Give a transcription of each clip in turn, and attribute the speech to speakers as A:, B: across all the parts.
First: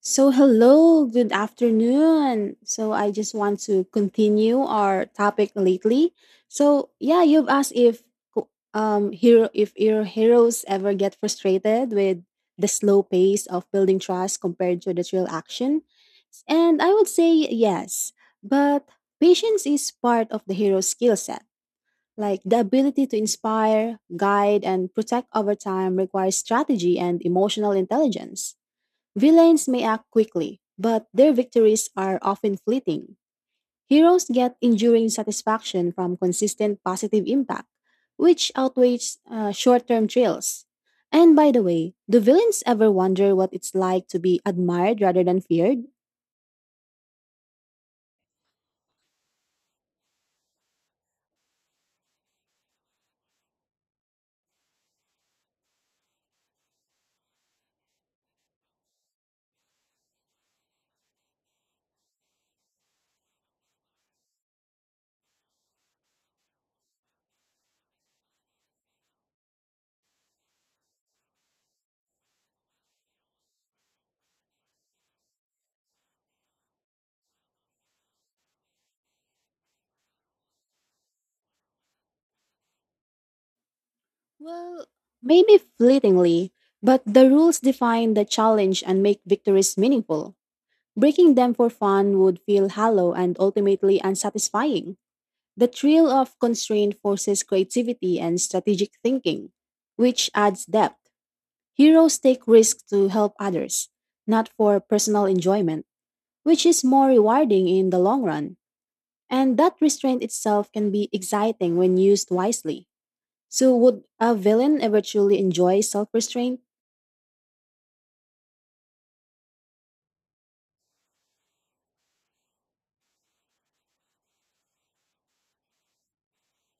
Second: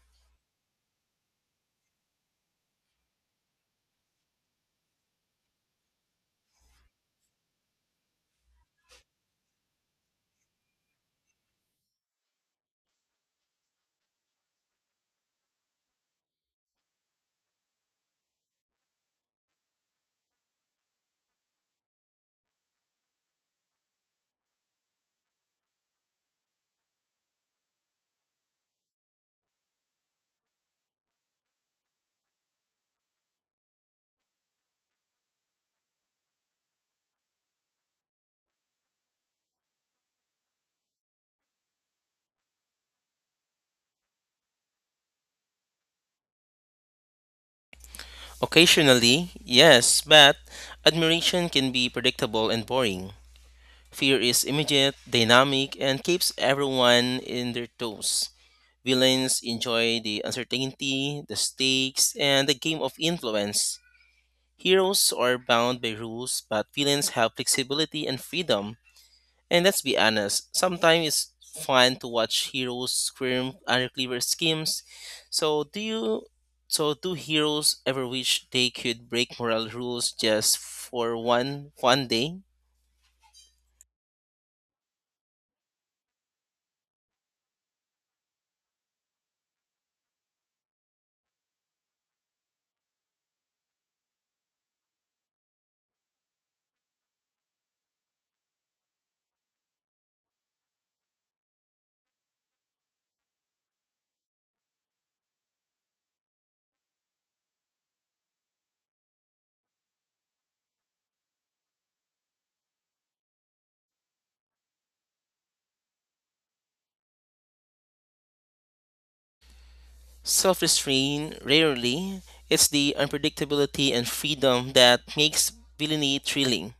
A: So, hello, good afternoon. So, I just want to continue our topic lately. You've asked if co- hero if your heroes ever get frustrated with the slow pace of building trust compared to the real action. And I would say yes, but patience is part of the hero's skill set. Like the ability to inspire, guide, and protect over time requires strategy and emotional intelligence. Villains may act quickly, but their victories are often fleeting. Heroes get enduring satisfaction from consistent positive impact, which outweighs short term thrills. And by the way, do villains ever wonder what it's like to be admired rather than feared?
B: Occasionally, yes, but admiration can be predictable and boring. Fear is immediate, dynamic, and keeps everyone in their toes. Villains enjoy the uncertainty, the stakes, and the game of influence. Heroes are bound by rules, but villains have flexibility and freedom. And let's be honest, sometimes it's fun to watch heroes scream under clever schemes. So do you so do heroes ever wish they could break moral rules just for one day?
A: Well, maybe fleetingly, but the rules define the challenge and make victories meaningful. Breaking them for fun would feel hollow and ultimately unsatisfying. The thrill of constraint forces creativity and strategic thinking, which adds depth. Heroes take risks to help others, not for personal enjoyment, which is more rewarding in the long run. And that restraint itself can be exciting when used wisely. So, would a villain ever truly enjoy self restraint?
B: Self-restraint rarely. It's the unpredictability and freedom that makes villainy thrilling.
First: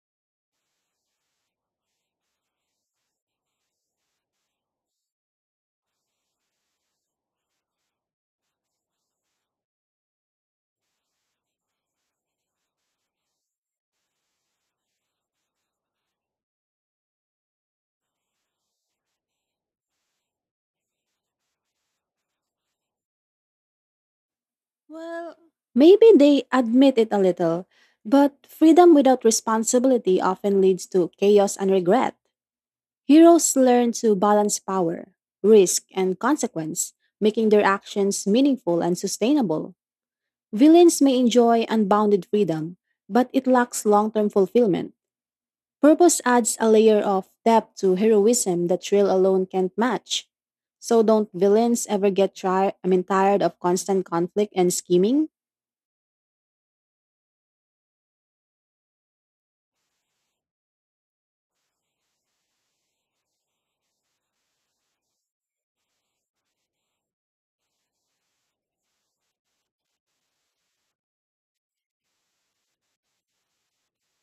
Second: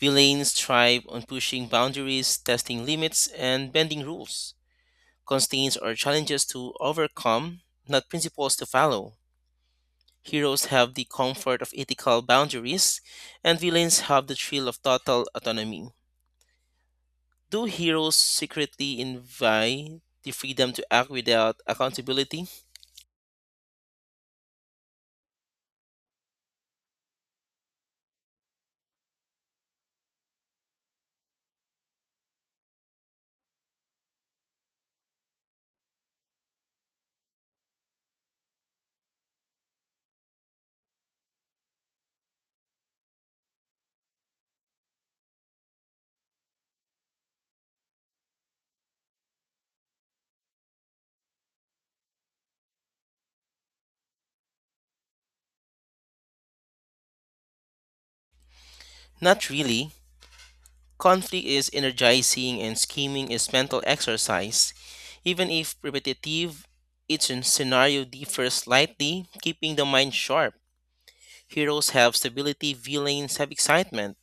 B: Villains thrive on pushing boundaries, testing limits, and bending rules. Constraints are challenges to overcome, not principles to follow. Heroes have the comfort of ethical boundaries, and villains have the thrill of total autonomy. Do heroes secretly invite the freedom to act without accountability?
A: Well, maybe they admit it a little, but freedom without responsibility often leads to chaos and regret. Heroes learn to balance power, risk, and consequence, making their actions meaningful and sustainable. Villains may enjoy unbounded freedom, but it lacks long term fulfillment. Purpose adds a layer of depth to heroism that thrill alone can't match. So, don't villains ever get tired of constant conflict and scheming?
B: Not really. Conflict is energizing and scheming is mental exercise. Even if repetitive, each scenario differs slightly, keeping the mind sharp. Heroes have stability, villains have excitement.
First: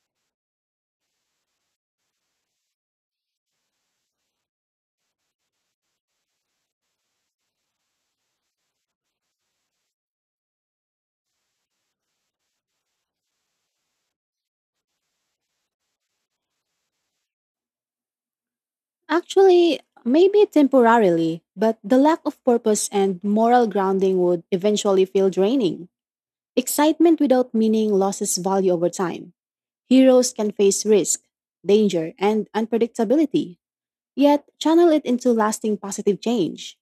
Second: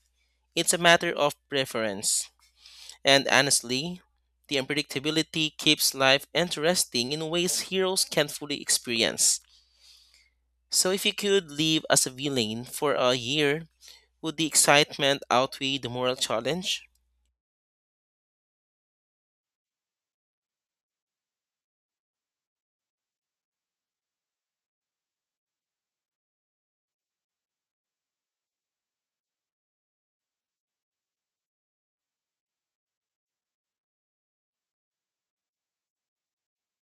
B: It's a matter of preference. And honestly, the unpredictability keeps life interesting in ways heroes can't fully experience. So if you could live as a villain for a year, would the excitement outweigh the moral challenge?
A: Actually, maybe temporarily, but the lack of purpose and moral grounding would eventually feel draining. Excitement without meaning loses value over time. Heroes can face risk, danger, and unpredictability, yet channel it into lasting positive change.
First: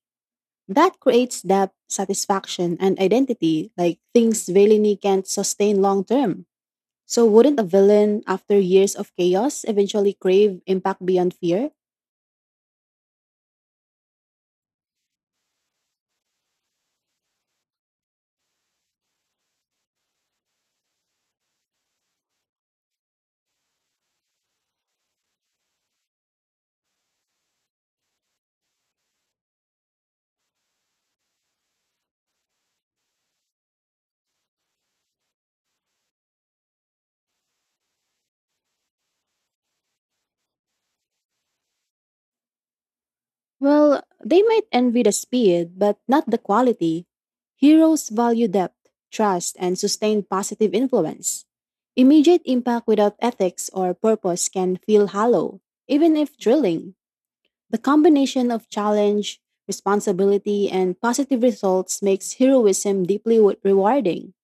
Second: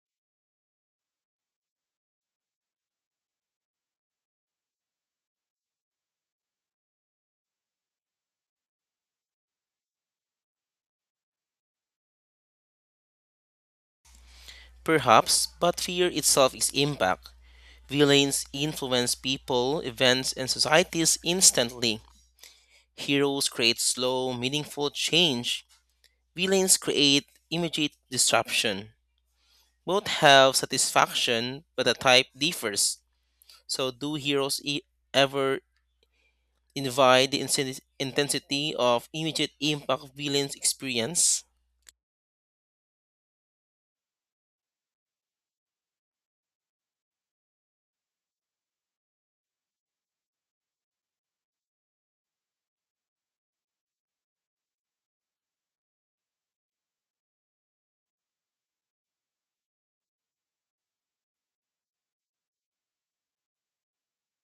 A: That creates depth, satisfaction, and identity like things villainy can't sustain long term. So, wouldn't a villain, after years of chaos, eventually crave impact beyond fear?
B: Perhaps, but fear itself is impact. Villains influence people, events, and societies instantly. Heroes create slow, meaningful change. Villains create immediate disruption. Both have satisfaction, but the type differs. So, do heroes ever invite the intensity of immediate impact villains experience?
A: Well, they might envy the speed, but not the quality. Heroes value depth, trust, and sustained positive influence. Immediate impact without ethics or purpose can feel hollow, even if thrilling. The combination of challenge, responsibility, and positive results makes heroism deeply rewarding.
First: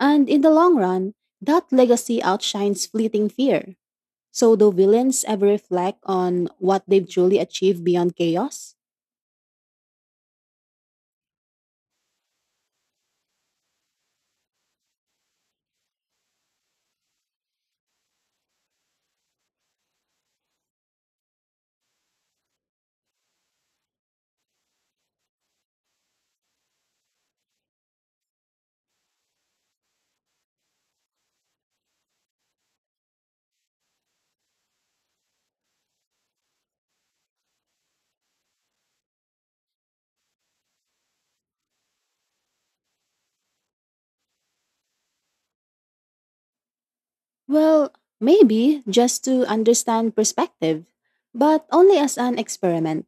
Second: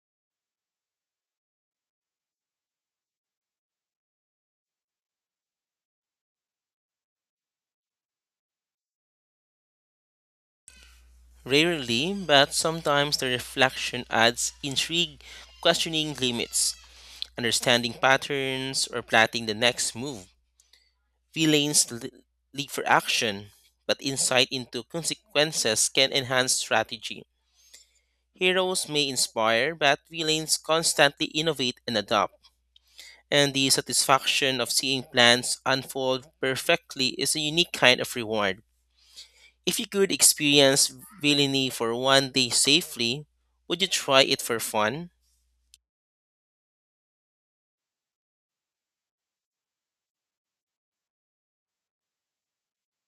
A: And in the long run, that legacy outshines fleeting fear. So, do villains ever reflect on what they've truly achieved beyond chaos?
B: Rarely, but sometimes the reflection adds intrigue, questioning limits, understanding patterns, or plotting the next move. Villains leap for action, but insight into consequences can enhance strategy. Heroes may inspire, but villains constantly innovate and adapt, and the satisfaction of seeing plans unfold perfectly is a unique kind of reward. If you could experience Villani for one day safely, would you try it for fun?
A: Well, maybe just to understand perspective, but only as an experiment.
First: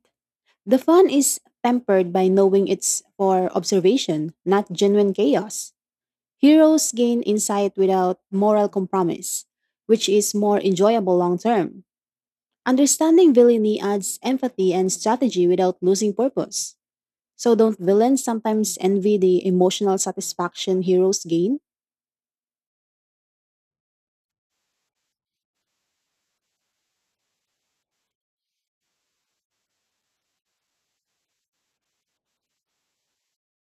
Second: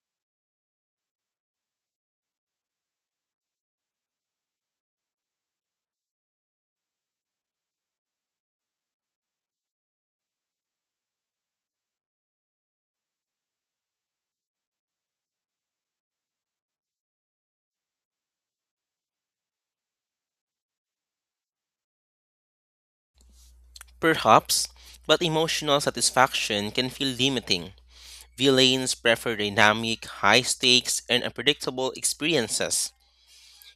A: The fun is tempered by knowing it's for observation, not genuine chaos. Heroes gain insight without moral compromise, which is more enjoyable long term. Understanding villainy adds empathy and strategy without losing purpose. So, don't villains sometimes envy the emotional satisfaction heroes gain?
B: Perhaps, but emotional satisfaction can feel limiting. Villains prefer dynamic, high stakes, and unpredictable experiences.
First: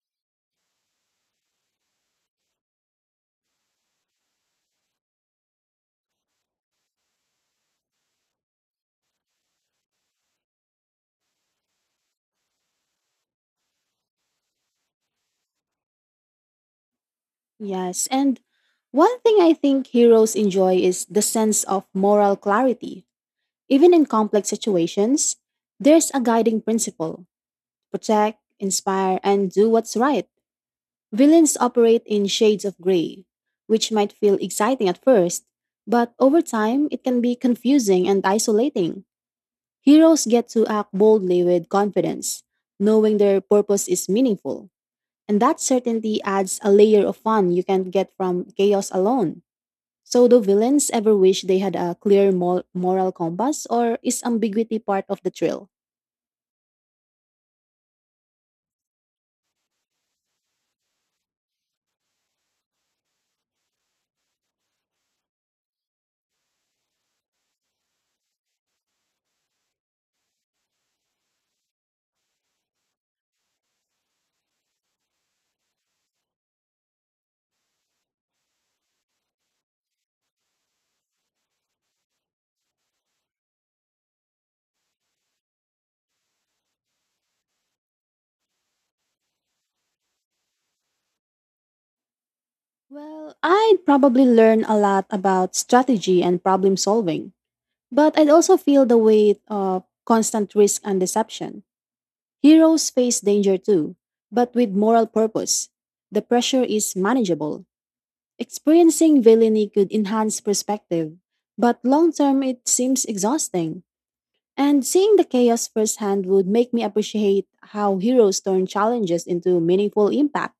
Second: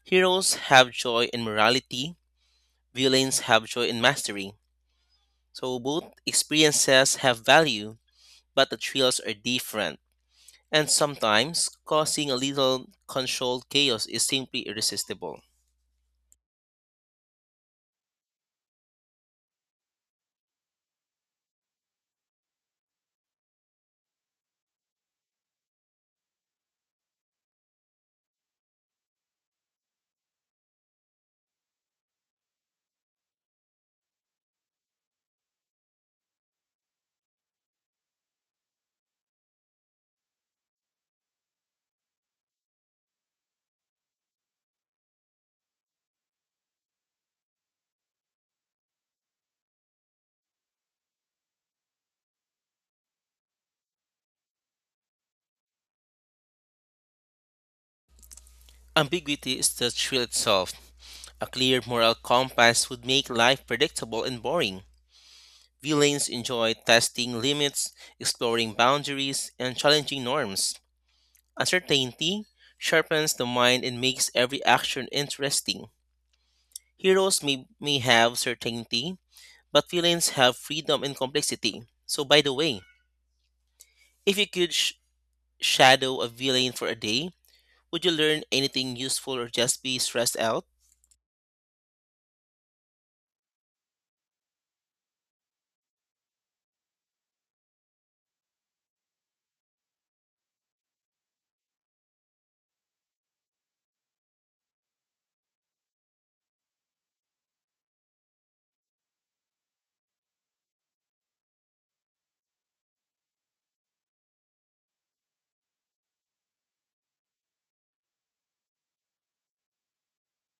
B: Heroes have joy in morality, villains have joy in mastery. So both experiences have value, but the thrills are different. And sometimes, causing a little controlled chaos is simply irresistible.
A: Yes, and one thing I think heroes enjoy is the sense of moral clarity. Even in complex situations, there's a guiding principle protect, inspire, and do what's right. Villains operate in shades of gray, which might feel exciting at first, but over time it can be confusing and isolating. Heroes get to act boldly with confidence, knowing their purpose is meaningful, and that certainty adds a layer of fun you can't get from chaos alone. So, do villains ever wish they had a clear moral compass, or is ambiguity part of the thrill?
B: Ambiguity is the thrill itself. A clear moral compass would make life predictable and boring. Villains enjoy testing limits, exploring boundaries, and challenging norms. Uncertainty sharpens the mind and makes every action interesting. Heroes may have certainty, but villains have freedom and complexity. So, by the way, if you could shadow a villain for a day, would you learn anything useful or just be stressed out?
A: Well, I'd probably learn a lot about strategy and problem solving, but I'd also feel the weight of constant risk and deception. Heroes face danger too, but with moral purpose. The pressure is manageable. Experiencing villainy could enhance perspective, but long term it seems exhausting. And seeing the chaos firsthand would make me appreciate how heroes turn challenges into meaningful impact.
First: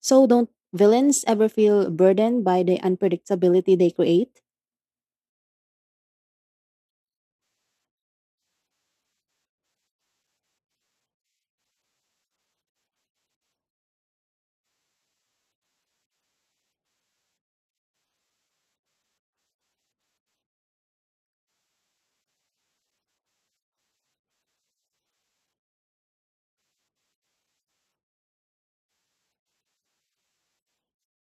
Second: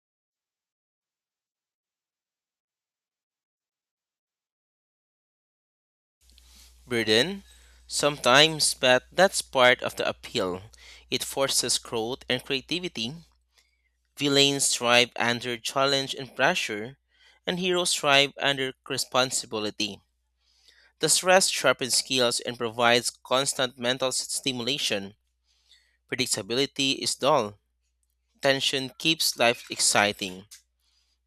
A: So, don't villains ever feel burdened by the unpredictability they create?
B: Burden? Sometimes, but that's part of the appeal. It forces growth and creativity. Villains thrive under challenge and pressure, and heroes thrive under responsibility. The stress sharpens skills and provides constant mental stimulation. Predictability is dull. Tension keeps life exciting.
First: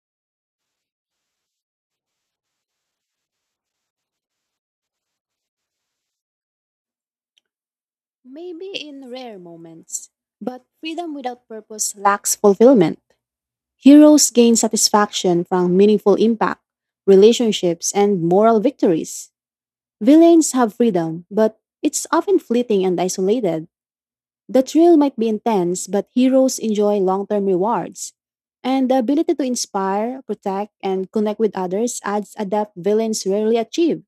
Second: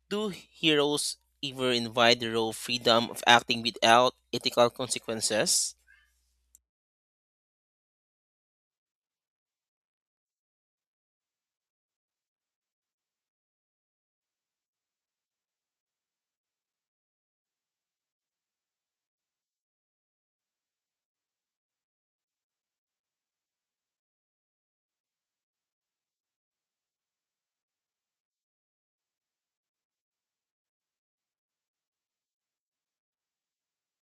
B: Do heroes ever invite the raw freedom of acting without ethical consequences?
A: Maybe in rare moments. But freedom without purpose lacks fulfillment. Heroes gain satisfaction from meaningful impact, relationships, and moral victories. Villains have freedom, but it's often fleeting and isolated. The thrill might be intense, but heroes enjoy long term rewards. And the ability to inspire, protect, and connect with others adds a depth villains rarely achieve.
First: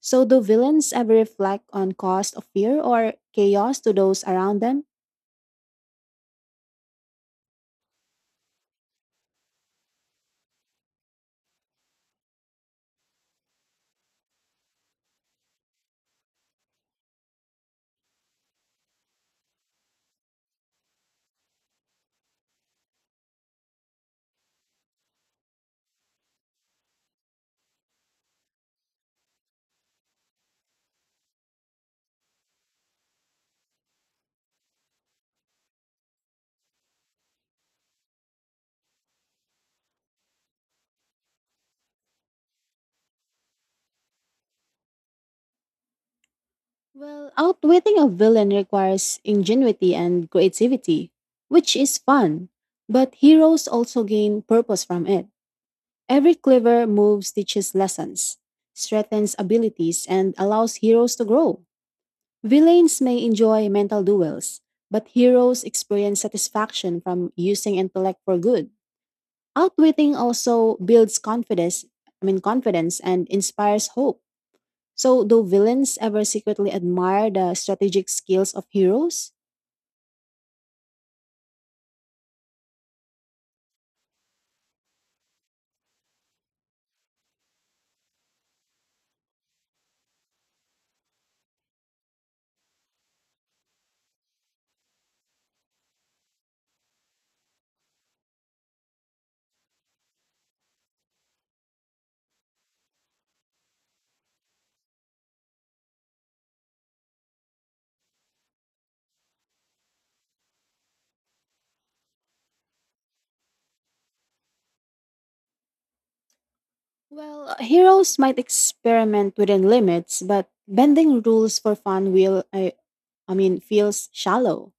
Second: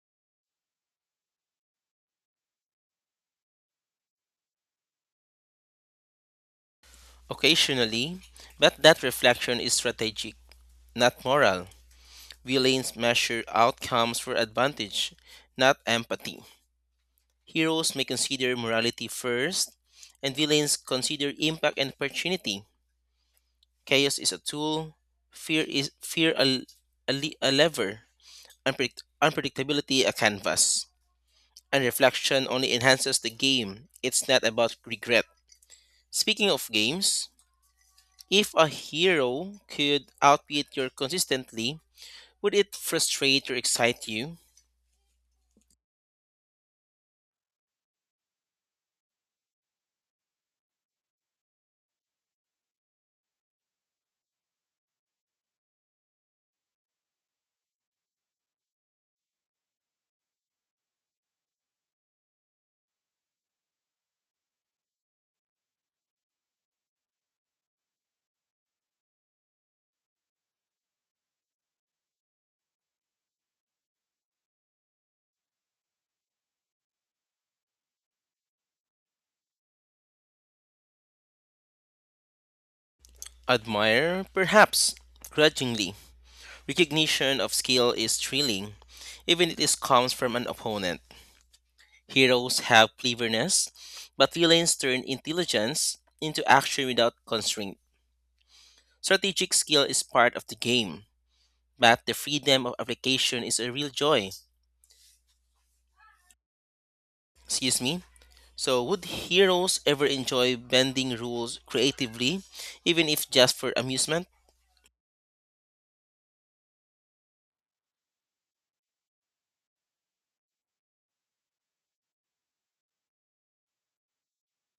A: So, do villains ever reflect on cost of fear or chaos to those around them?
B: Occasionally, but that reflection is strategic, not moral. Villains measure outcomes for advantage, not empathy. Heroes may consider morality first, and villains consider impact and opportunity. Chaos is a tool, fear is fear a, le- a lever, unpredictability a canvas. And reflection only enhances the game. It's not about regret. Speaking of games, if a hero could outbeat you consistently, would it frustrate or excite you?
A: Well, outwitting a villain requires ingenuity and creativity, which is fun, but heroes also gain purpose from it. Every clever move teaches lessons, strengthens abilities, and allows heroes to grow. Villains may enjoy mental duels, but heroes experience satisfaction from using intellect for good. Outwitting also builds confidence, I mean, confidence and inspires hope. So do villains ever secretly admire the strategic skills of heroes?
B: Admire, perhaps, grudgingly. Recognition of skill is thrilling, even if it comes from an opponent. Heroes have cleverness, but villains turn intelligence into action without constraint. Strategic skill is part of the game, but the freedom of application is a real joy. Excuse me. So, would heroes ever enjoy bending rules creatively, even if just for amusement?
A: Well, heroes might experiment within limits, but bending rules for fun will I mean feels shallow.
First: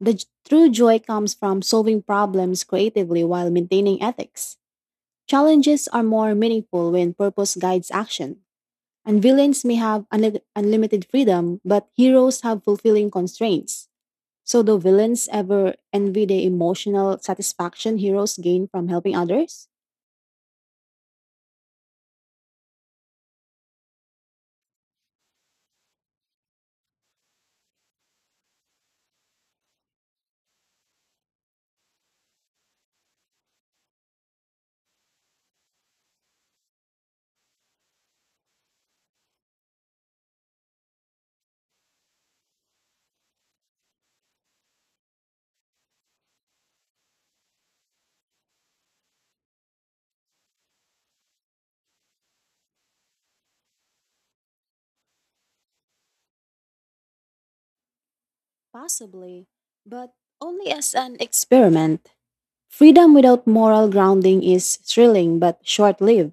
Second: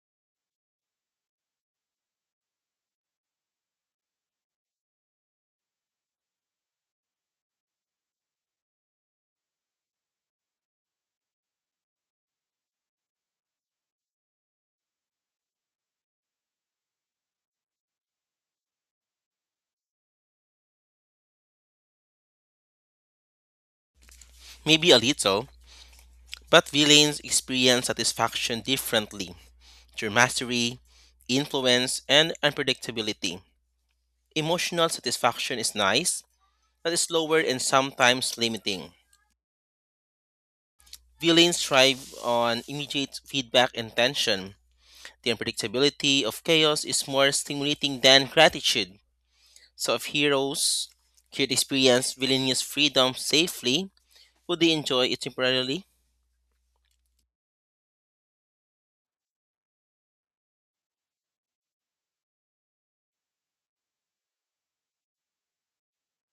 A: The true joy comes from solving problems creatively while maintaining ethics. Challenges are more meaningful when purpose guides action, and villains may have unlimited freedom, but heroes have fulfilling constraints. So, do villains ever envy the emotional satisfaction heroes gain from helping others?
B: Maybe a little, but villains experience satisfaction differently through mastery, influence, and unpredictability. Emotional satisfaction is nice, but is slower and sometimes limiting. Villains thrive on immediate feedback and tension. The unpredictability of chaos is more stimulating than gratitude. So if heroes could experience villainous freedom safely, would they enjoy it temporarily?
A: Possibly, but only as an experiment. Freedom without moral grounding is thrilling but short lived.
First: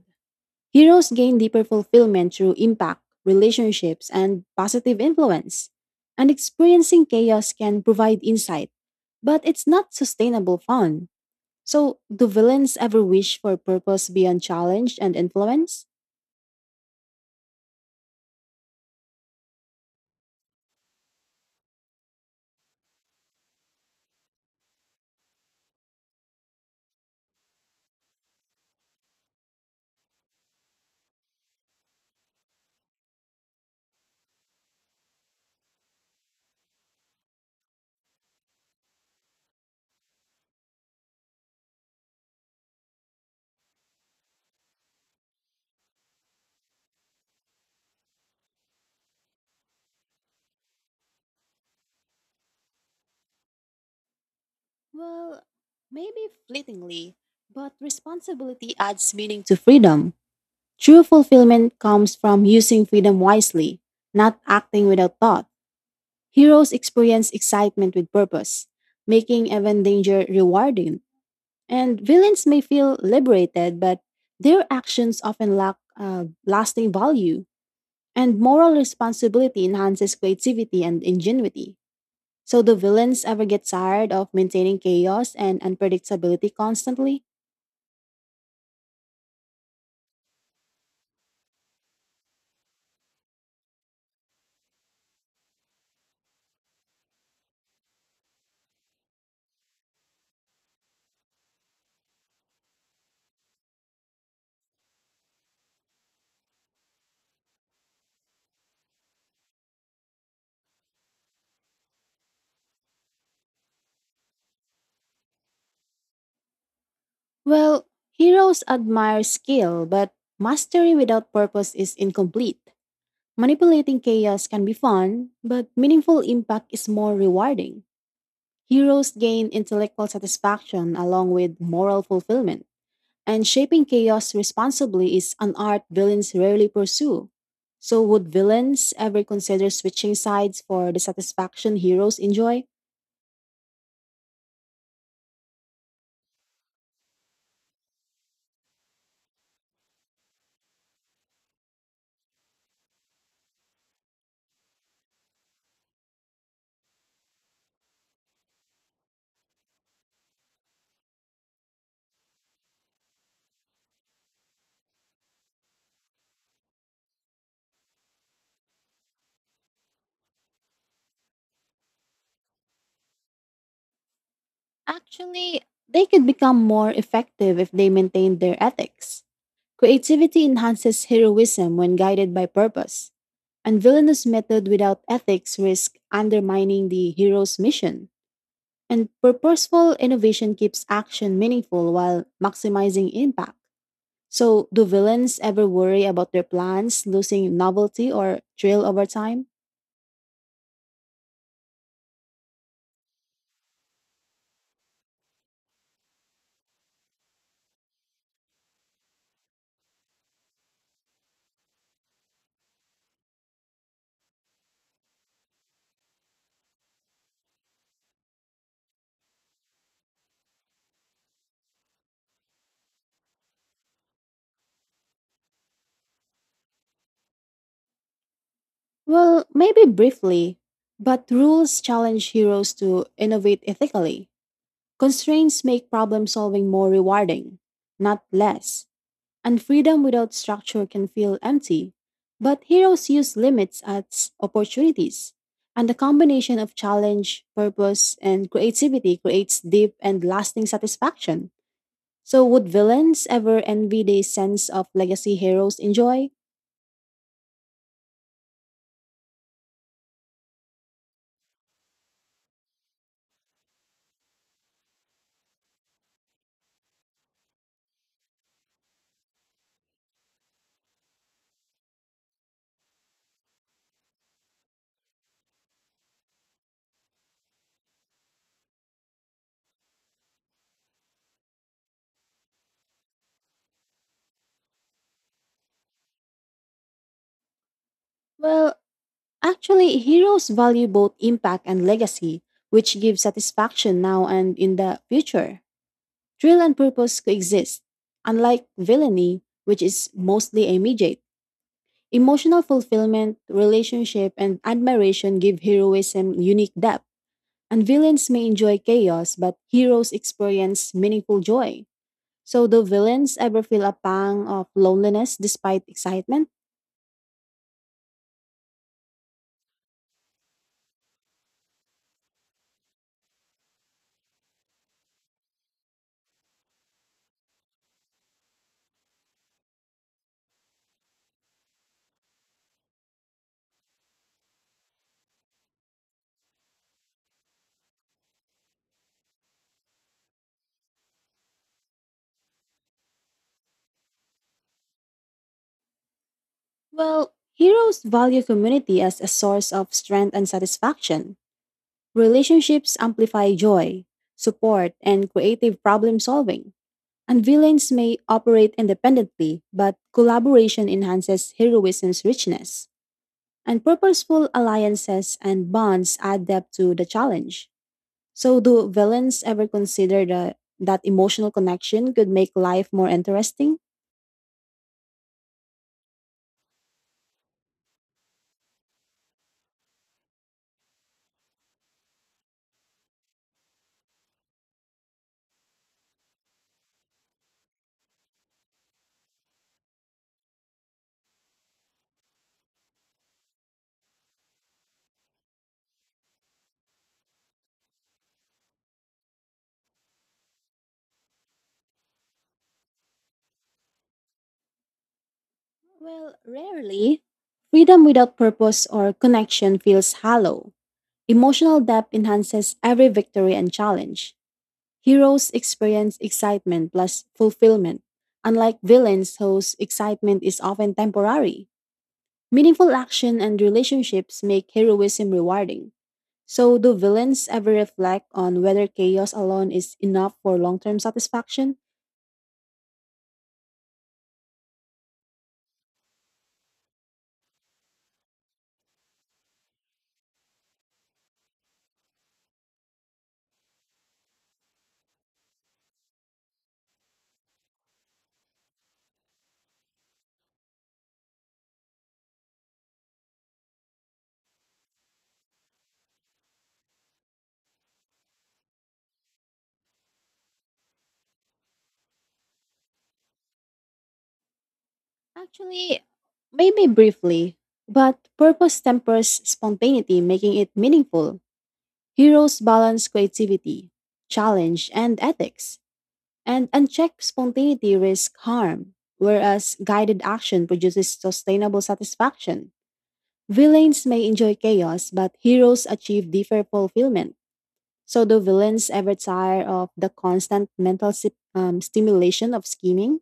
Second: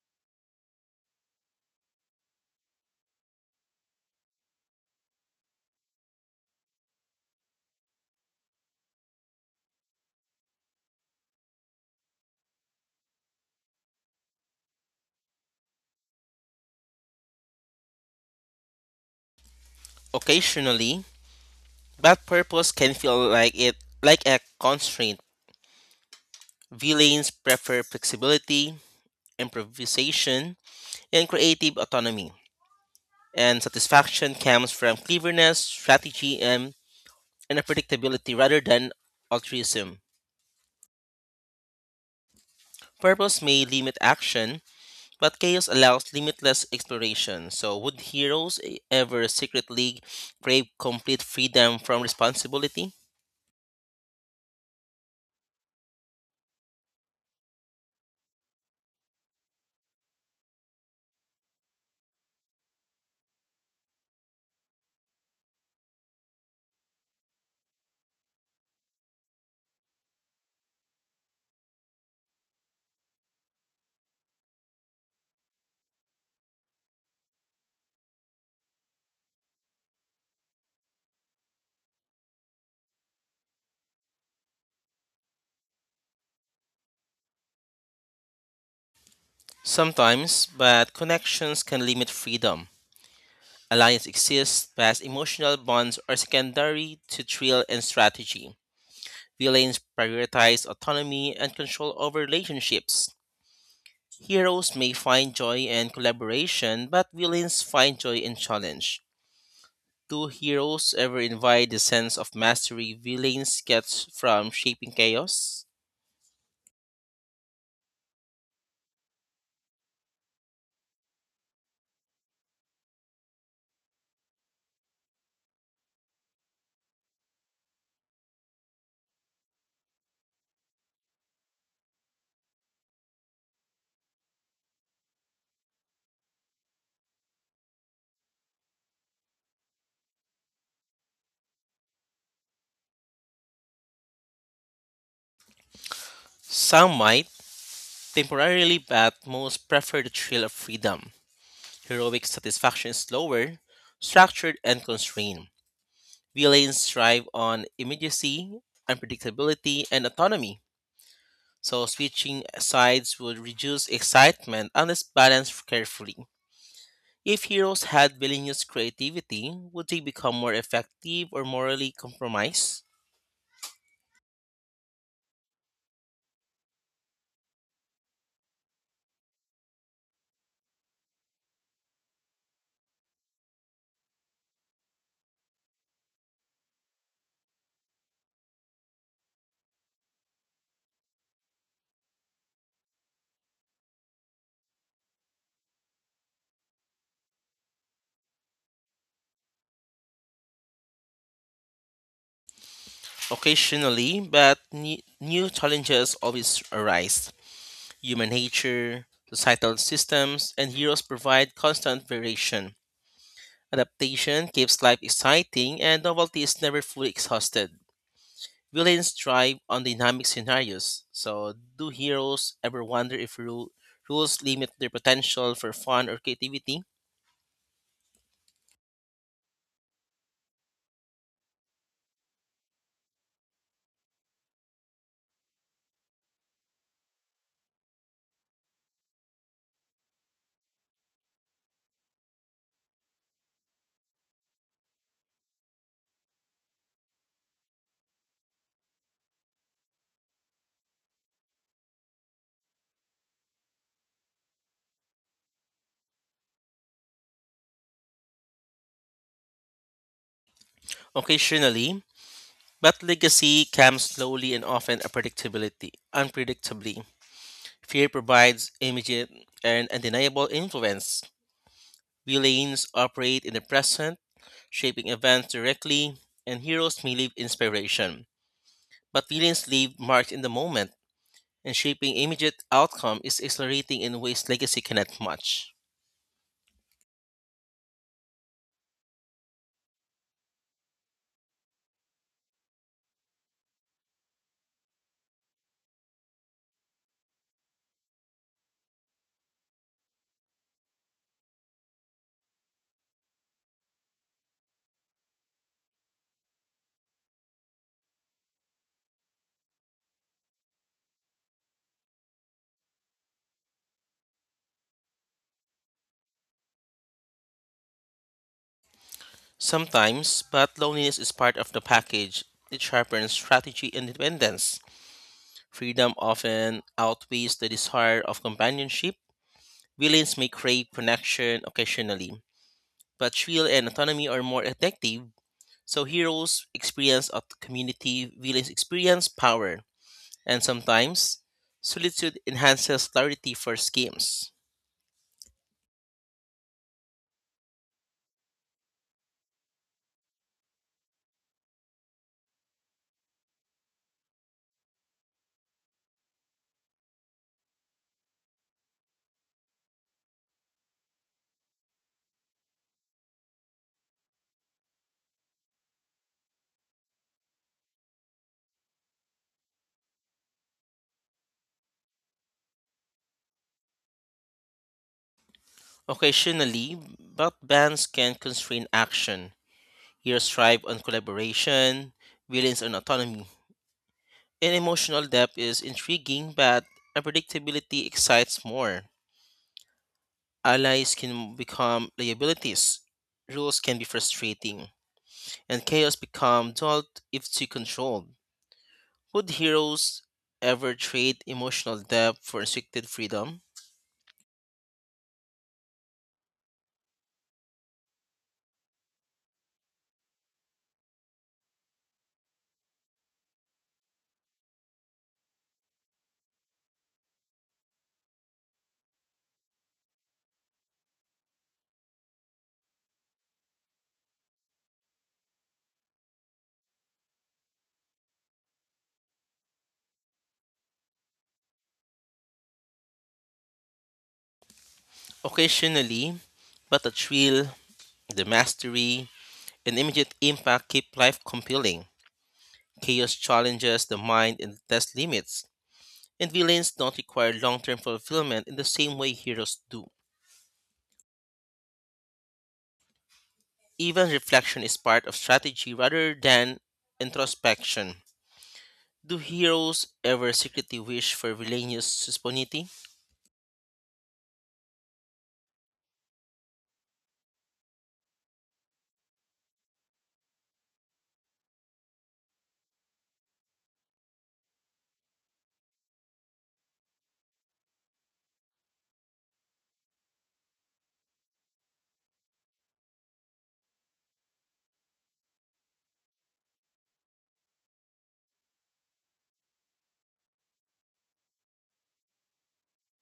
A: Heroes gain deeper fulfillment through impact, relationships, and positive influence. And experiencing chaos can provide insight, but it's not sustainable fun. So, do villains ever wish for purpose beyond challenge and influence?
B: Occasionally, bad purpose can feel like a constraint. Villains prefer flexibility, improvisation, and creative autonomy. And satisfaction comes from cleverness, strategy, and unpredictability rather than altruism. Purpose may limit action, but chaos allows limitless exploration, so would heroes ever secretly crave complete freedom from responsibility?
A: Well, maybe fleetingly, but responsibility adds meaning to freedom. True fulfillment comes from using freedom wisely, not acting without thought. Heroes experience excitement with purpose, making even danger rewarding. And villains may feel liberated, but their actions often lack lasting value. And moral responsibility enhances creativity and ingenuity. So, do villains ever get tired of maintaining chaos and unpredictability constantly?
B: Sometimes, but connections can limit freedom. Alliance exists, but emotional bonds are secondary to thrill and strategy. Villains prioritize autonomy and control over relationships. Heroes may find joy in collaboration, but villains find joy in challenge. Do heroes ever invite the sense of mastery villains get from shaping chaos?
A: Well, heroes admire skill, but mastery without purpose is incomplete. Manipulating chaos can be fun, but meaningful impact is more rewarding. Heroes gain intellectual satisfaction along with moral fulfillment, and shaping chaos responsibly is an art villains rarely pursue. So, would villains ever consider switching sides for the satisfaction heroes enjoy?
B: Some might, temporarily, but most prefer the thrill of freedom. Heroic satisfaction is lower, structured, and constrained. Villains thrive on immediacy, unpredictability, and autonomy, so switching sides would reduce excitement unless balanced carefully. If heroes had villainous creativity, would they become more effective or morally compromised?
A: Actually, they could become more effective if they maintained their ethics. Creativity enhances heroism when guided by purpose. And villainous method without ethics risk undermining the hero's mission, and purposeful innovation keeps action meaningful while maximizing impact. So, do villains ever worry about their plans losing novelty or thrill over time?
B: Occasionally, but new challenges always arise. Human nature, societal systems, and heroes provide constant variation. Adaptation keeps life exciting, and novelty is never fully exhausted. Villains thrive on dynamic scenarios, so do heroes ever wonder if rules limit their potential for fun or creativity?
A: Well, maybe briefly, but rules challenge heroes to innovate ethically. Constraints make problem solving more rewarding, not less. And freedom without structure can feel empty. But heroes use limits as opportunities. And the combination of challenge, purpose, and creativity creates deep and lasting satisfaction. So, would villains ever envy the sense of legacy heroes enjoy?
B: Occasionally, but legacy comes slowly and often unpredictably. Fear provides immediate and undeniable influence. Villains operate in the present, shaping events directly, and heroes may leave inspiration. But villains leave marks in the moment, and shaping immediate outcome is accelerating in ways legacy cannot match.
A: Well, actually, heroes value both impact and legacy, which gives satisfaction now and in the future. Thrill and purpose coexist, unlike villainy, which is mostly immediate. Emotional fulfillment, relationship, and admiration give heroism unique depth. And villains may enjoy chaos, but heroes experience meaningful joy. So, do villains ever feel a pang of loneliness despite excitement?
B: Sometimes, but loneliness is part of the package. It sharpens strategy and independence. Freedom often outweighs the desire of companionship. Villains may crave connection occasionally, but thrill and autonomy are more effective, so heroes experience of community, villains experience power, and sometimes solitude enhances clarity for schemes.
A: Well, heroes value community as a source of strength and satisfaction. Relationships amplify joy, support, and creative problem solving. And villains may operate independently, but collaboration enhances heroism's richness. And purposeful alliances and bonds add depth to the challenge. So, do villains ever consider that emotional connection could make life more interesting?
B: Occasionally, but bans can constrain action. Heroes thrive on collaboration, villains on autonomy. And emotional depth is intriguing, but unpredictability excites more. Allies can become liabilities. Rules can be frustrating and chaos become dulled if too controlled. Would heroes ever trade emotional depth for restricted freedom?
A: Well, rarely. Freedom without purpose or connection feels hollow. Emotional depth enhances every victory and challenge. Heroes experience excitement plus fulfillment, unlike villains whose excitement is often temporary. Meaningful action and relationships make heroism rewarding. So, do villains ever reflect on whether chaos alone is enough for long term satisfaction?
B: Occasionally, but the thrill, the mastery, and immediate impact keep life compelling. Chaos challenges the mind and tests limits, and villains don't require long term fulfillment in the same way heroes do. Even reflection is part of strategy rather than introspection. Do heroes ever secretly wish for villainous spontaneity?
A: Actually, maybe briefly, but purpose tempers spontaneity, making it meaningful. Heroes balance creativity, challenge, and ethics, and unchecked spontaneity risks harm, whereas guided action produces sustainable satisfaction. Villains may enjoy chaos, but heroes achieve deeper fulfillment. So, do villains ever tire of the constant mental stimulation of scheming?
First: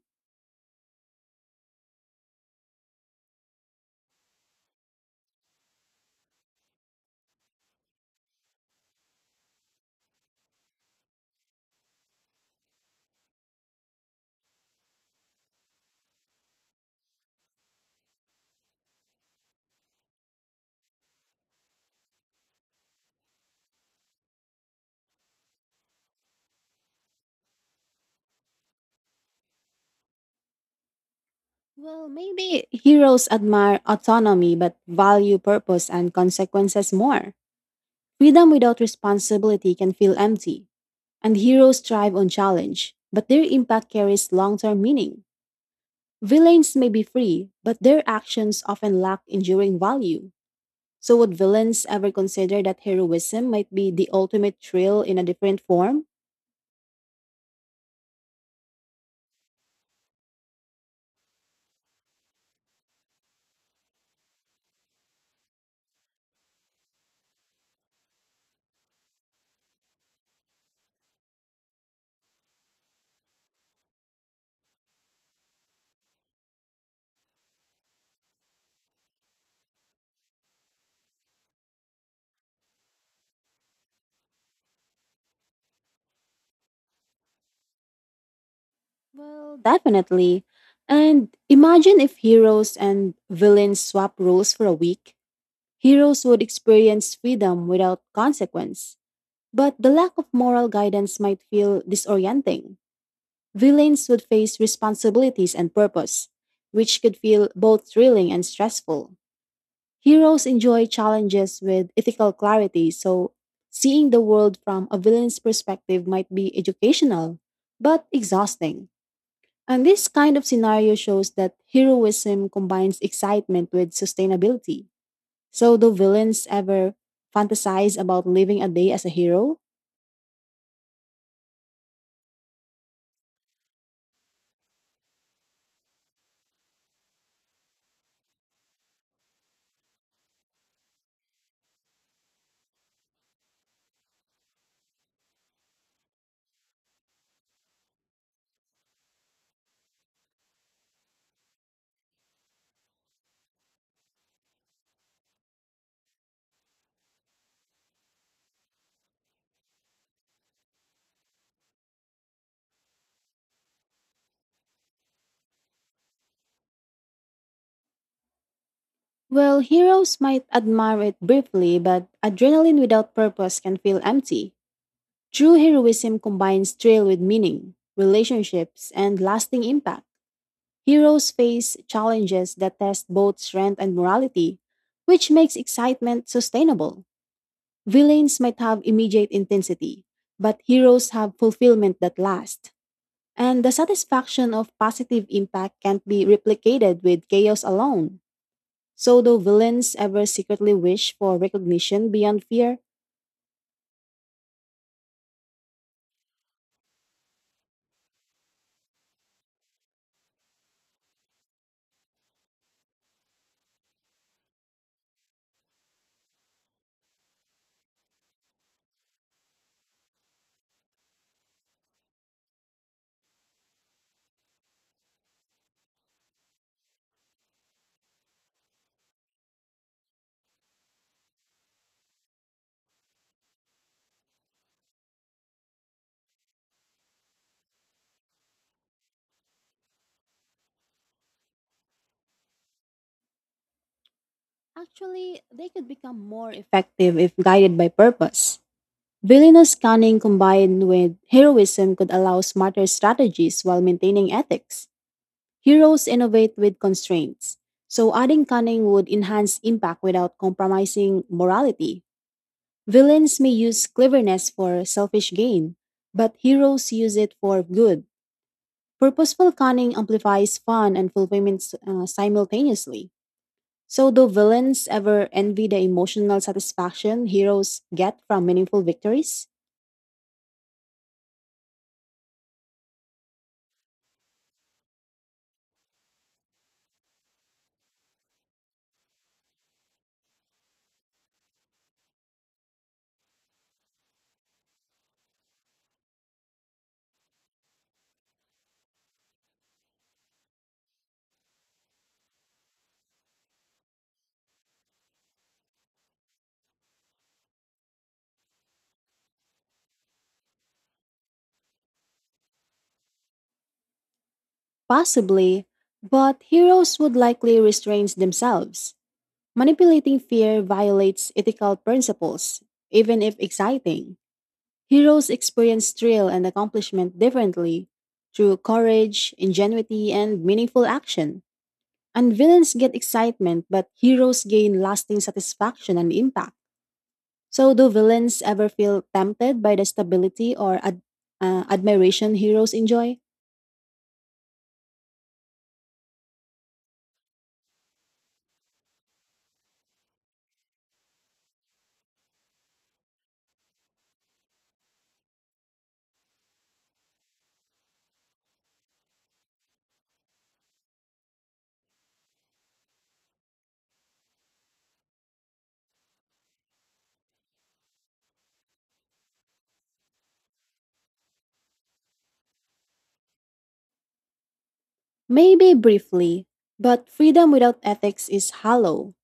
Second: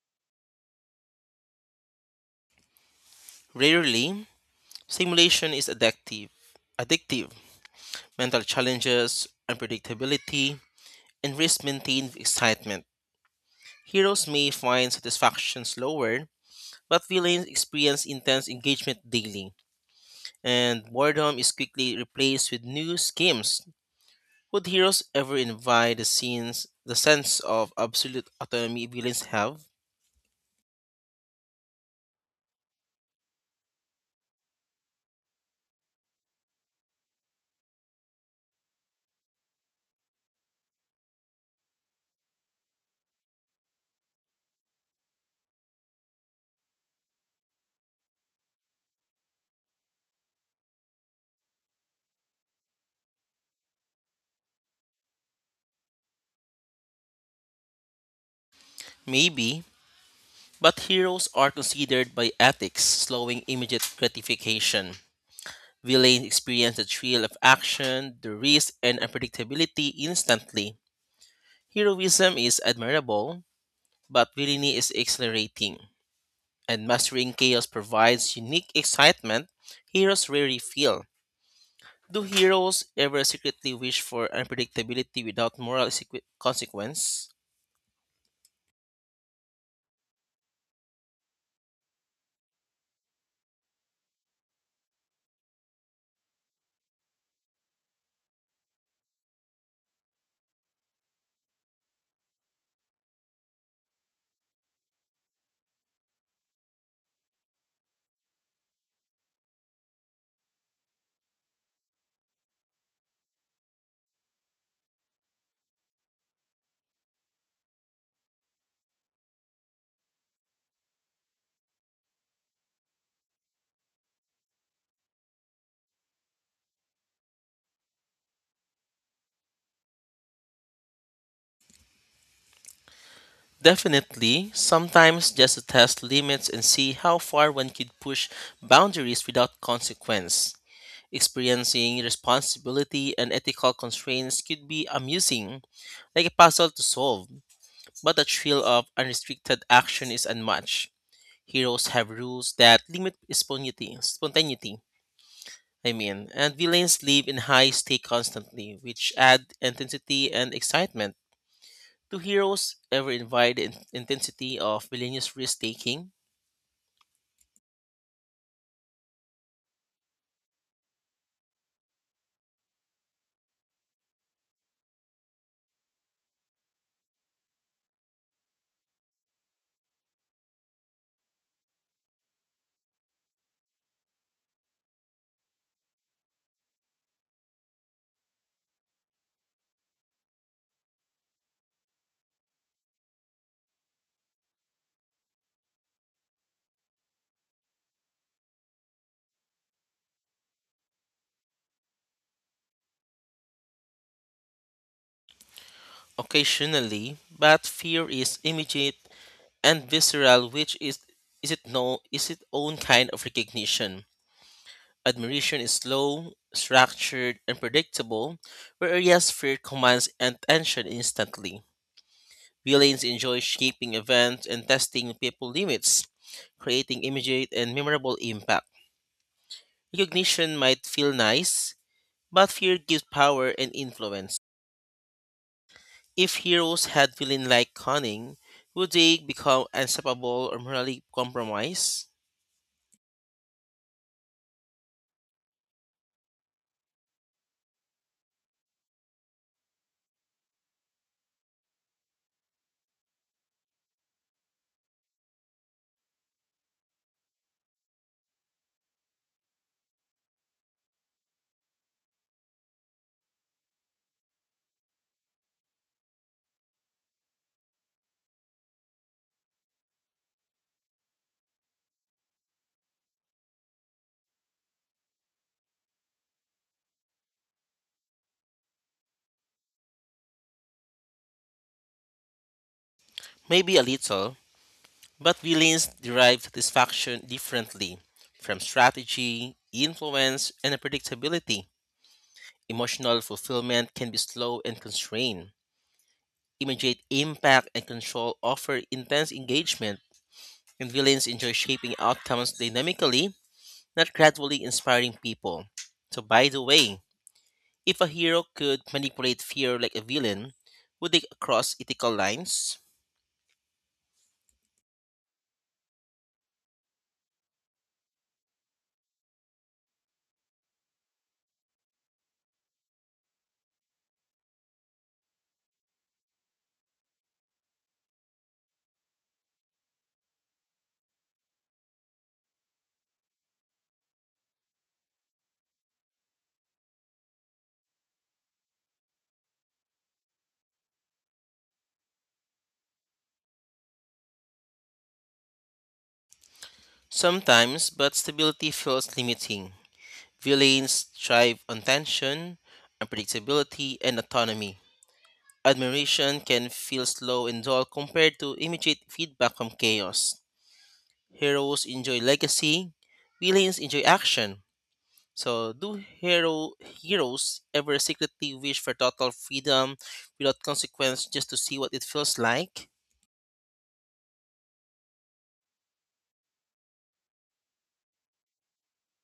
B: Rarely, simulation is addictive. Mental challenges, unpredictability, and risk maintained excitement. Heroes may find satisfaction slower, but villains experience intense engagement daily, and boredom is quickly replaced with new schemes. Would heroes ever invite the scenes the sense of absolute autonomy villains have?
A: Well, maybe heroes admire autonomy but value purpose and consequences more. Freedom without responsibility can feel empty, and heroes thrive on challenge, but their impact carries long term meaning. Villains may be free, but their actions often lack enduring value. So, would villains ever consider that heroism might be the ultimate thrill in a different form?
B: Maybe, but heroes are considered by ethics slowing immediate gratification. Villains experience the thrill of action, the risk, and unpredictability instantly. Heroism is admirable, but villainy is exhilarating, and mastering chaos provides unique excitement heroes rarely feel. Do heroes ever secretly wish for unpredictability without moral consequence?
A: Well, definitely. And imagine if heroes and villains swap roles for a week. Heroes would experience freedom without consequence, but the lack of moral guidance might feel disorienting. Villains would face responsibilities and purpose, which could feel both thrilling and stressful. Heroes enjoy challenges with ethical clarity, so seeing the world from a villain's perspective might be educational, but exhausting. And this kind of scenario shows that heroism combines excitement with sustainability. So, do villains ever fantasize about living a day as a hero?
B: Definitely, sometimes just to test limits and see how far one could push boundaries without consequence. Experiencing responsibility and ethical constraints could be amusing, like a puzzle to solve, but the thrill of unrestricted action is unmatched. Heroes have rules that limit spontaneity, and villains live in high stake constantly, which add intensity and excitement. Do heroes ever invite the intensity of villainous risk taking?
A: Well, heroes might admire it briefly, but adrenaline without purpose can feel empty. True heroism combines thrill with meaning, relationships, and lasting impact. Heroes face challenges that test both strength and morality, which makes excitement sustainable. Villains might have immediate intensity, but heroes have fulfillment that lasts. And the satisfaction of positive impact can't be replicated with chaos alone. So, do villains ever secretly wish for recognition beyond fear?
B: Occasionally, but fear is immediate and visceral, which is it no is its own kind of recognition. Admiration is slow, structured, and predictable, whereas fear commands attention instantly. Villains enjoy shaping events and testing people limits, creating immediate and memorable impact. Recognition might feel nice, but fear gives power and influence. If heroes had villain-like cunning, would they become unstoppable or morally compromised?
A: Actually, they could become more effective if guided by purpose. Villainous cunning combined with heroism could allow smarter strategies while maintaining ethics. Heroes innovate with constraints, so adding cunning would enhance impact without compromising morality. Villains may use cleverness for selfish gain, but heroes use it for good. Purposeful cunning amplifies fun and fulfillment simultaneously. So, do villains ever envy the emotional satisfaction heroes get from meaningful victories?
B: Maybe a little, but villains derive satisfaction differently from strategy, influence, and predictability. Emotional fulfillment can be slow and constrained. Immediate impact and control offer intense engagement, and villains enjoy shaping outcomes dynamically, not gradually inspiring people. So, by the way, if a hero could manipulate fear like a villain, would they cross ethical lines?
A: Possibly, but heroes would likely restrain themselves. Manipulating fear violates ethical principles, even if exciting. Heroes experience thrill and accomplishment differently through courage, ingenuity, and meaningful action. And villains get excitement, but heroes gain lasting satisfaction and impact. So, do villains ever feel tempted by the stability or admiration heroes enjoy?
B: Sometimes, but stability feels limiting. Villains thrive on tension, unpredictability, and autonomy. Admiration can feel slow and dull compared to immediate feedback from chaos. Heroes enjoy legacy, villains enjoy action. So, do heroes ever secretly wish for total freedom without consequence just to see what it feels like?
A: Maybe briefly, but freedom without ethics is hollow.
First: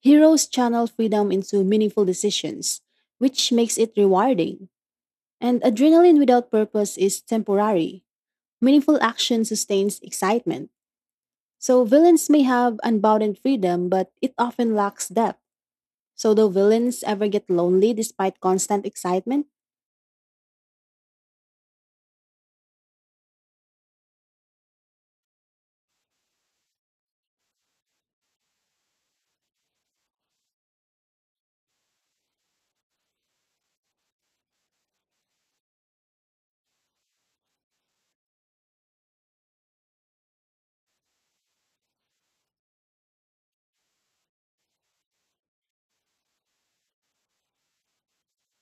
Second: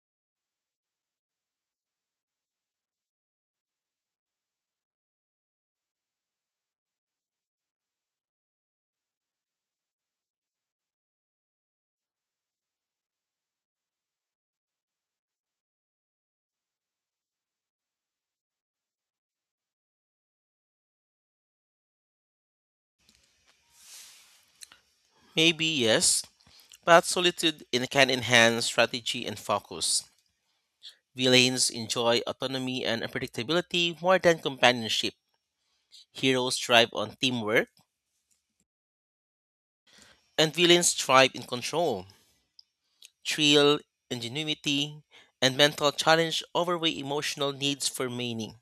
A: Heroes channel freedom into meaningful decisions, which makes it rewarding. And adrenaline without purpose is temporary. Meaningful action sustains excitement. So villains may have unbounded freedom, but it often lacks depth. So do villains ever get lonely despite constant excitement?
B: Maybe yes, but can enhance strategy and focus. Villains enjoy autonomy and unpredictability more than companionship. Heroes thrive on teamwork, and villains thrive in control. Thrill, ingenuity, and mental challenge overweigh emotional needs for meaning.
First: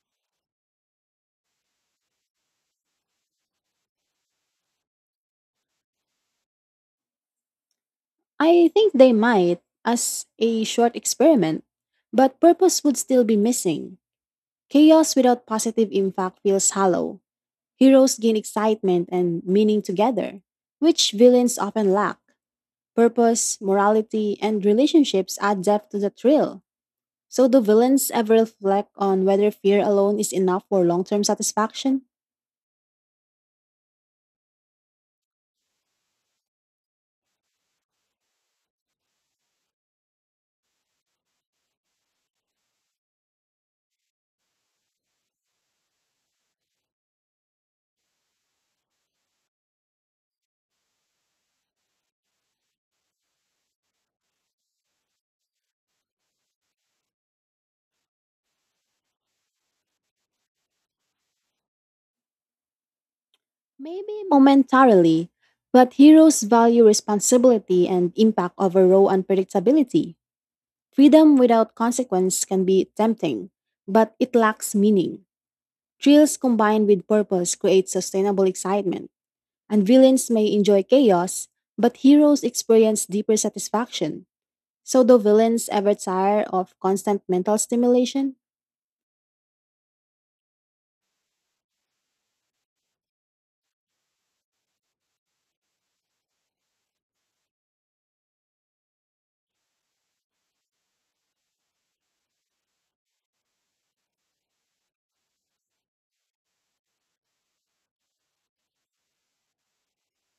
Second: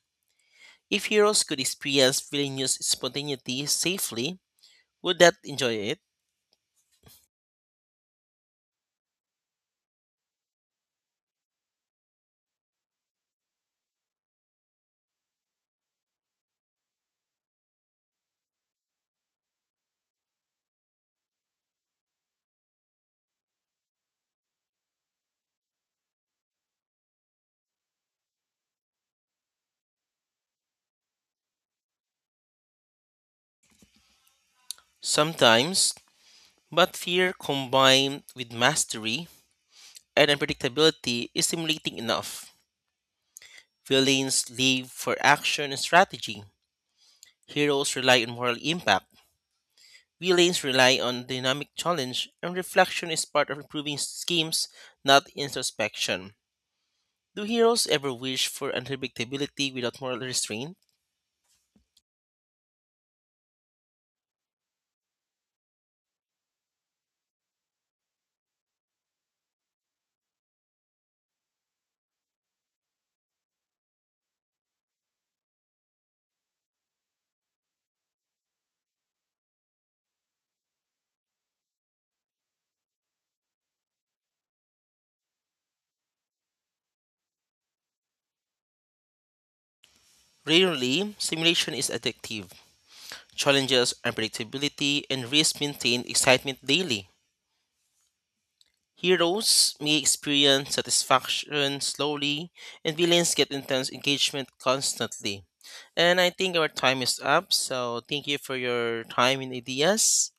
B: If heroes could experience villainous spontaneity safely, would that enjoy it?
A: I think they might, as a short experiment. But purpose would still be missing. Chaos without positive impact feels hollow. Heroes gain excitement and meaning together, which villains often lack. Purpose, morality, and relationships add depth to the thrill. So, do villains ever reflect on whether fear alone is enough for long term satisfaction?
B: Sometimes, but fear combined with mastery and unpredictability is stimulating enough. Villains live for action and strategy. Heroes rely on moral impact. Relays rely on dynamic challenge, and reflection is part of improving schemes, not introspection. Do heroes ever wish for unpredictability without moral restraint?
A: Maybe momentarily, but heroes value responsibility and impact over raw unpredictability. Freedom without consequence can be tempting, but it lacks meaning. Thrills combined with purpose create sustainable excitement. And villains may enjoy chaos, but heroes experience deeper satisfaction. So, do villains ever tire of constant mental stimulation?
B: Rarely, simulation is addictive. Challenges, unpredictability, and risk maintain excitement daily. Heroes may experience satisfaction slowly, and villains get intense engagement constantly. And I think our time is up, so thank you for your time and ideas.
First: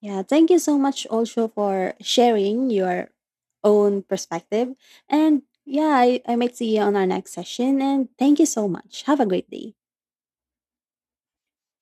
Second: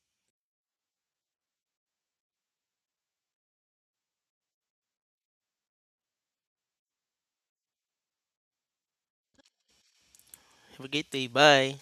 A: Yeah, thank you so much also for sharing your own perspective. And yeah, I might see you on our next session. And thank you so much. Have a great day.
B: Have a great day. Bye.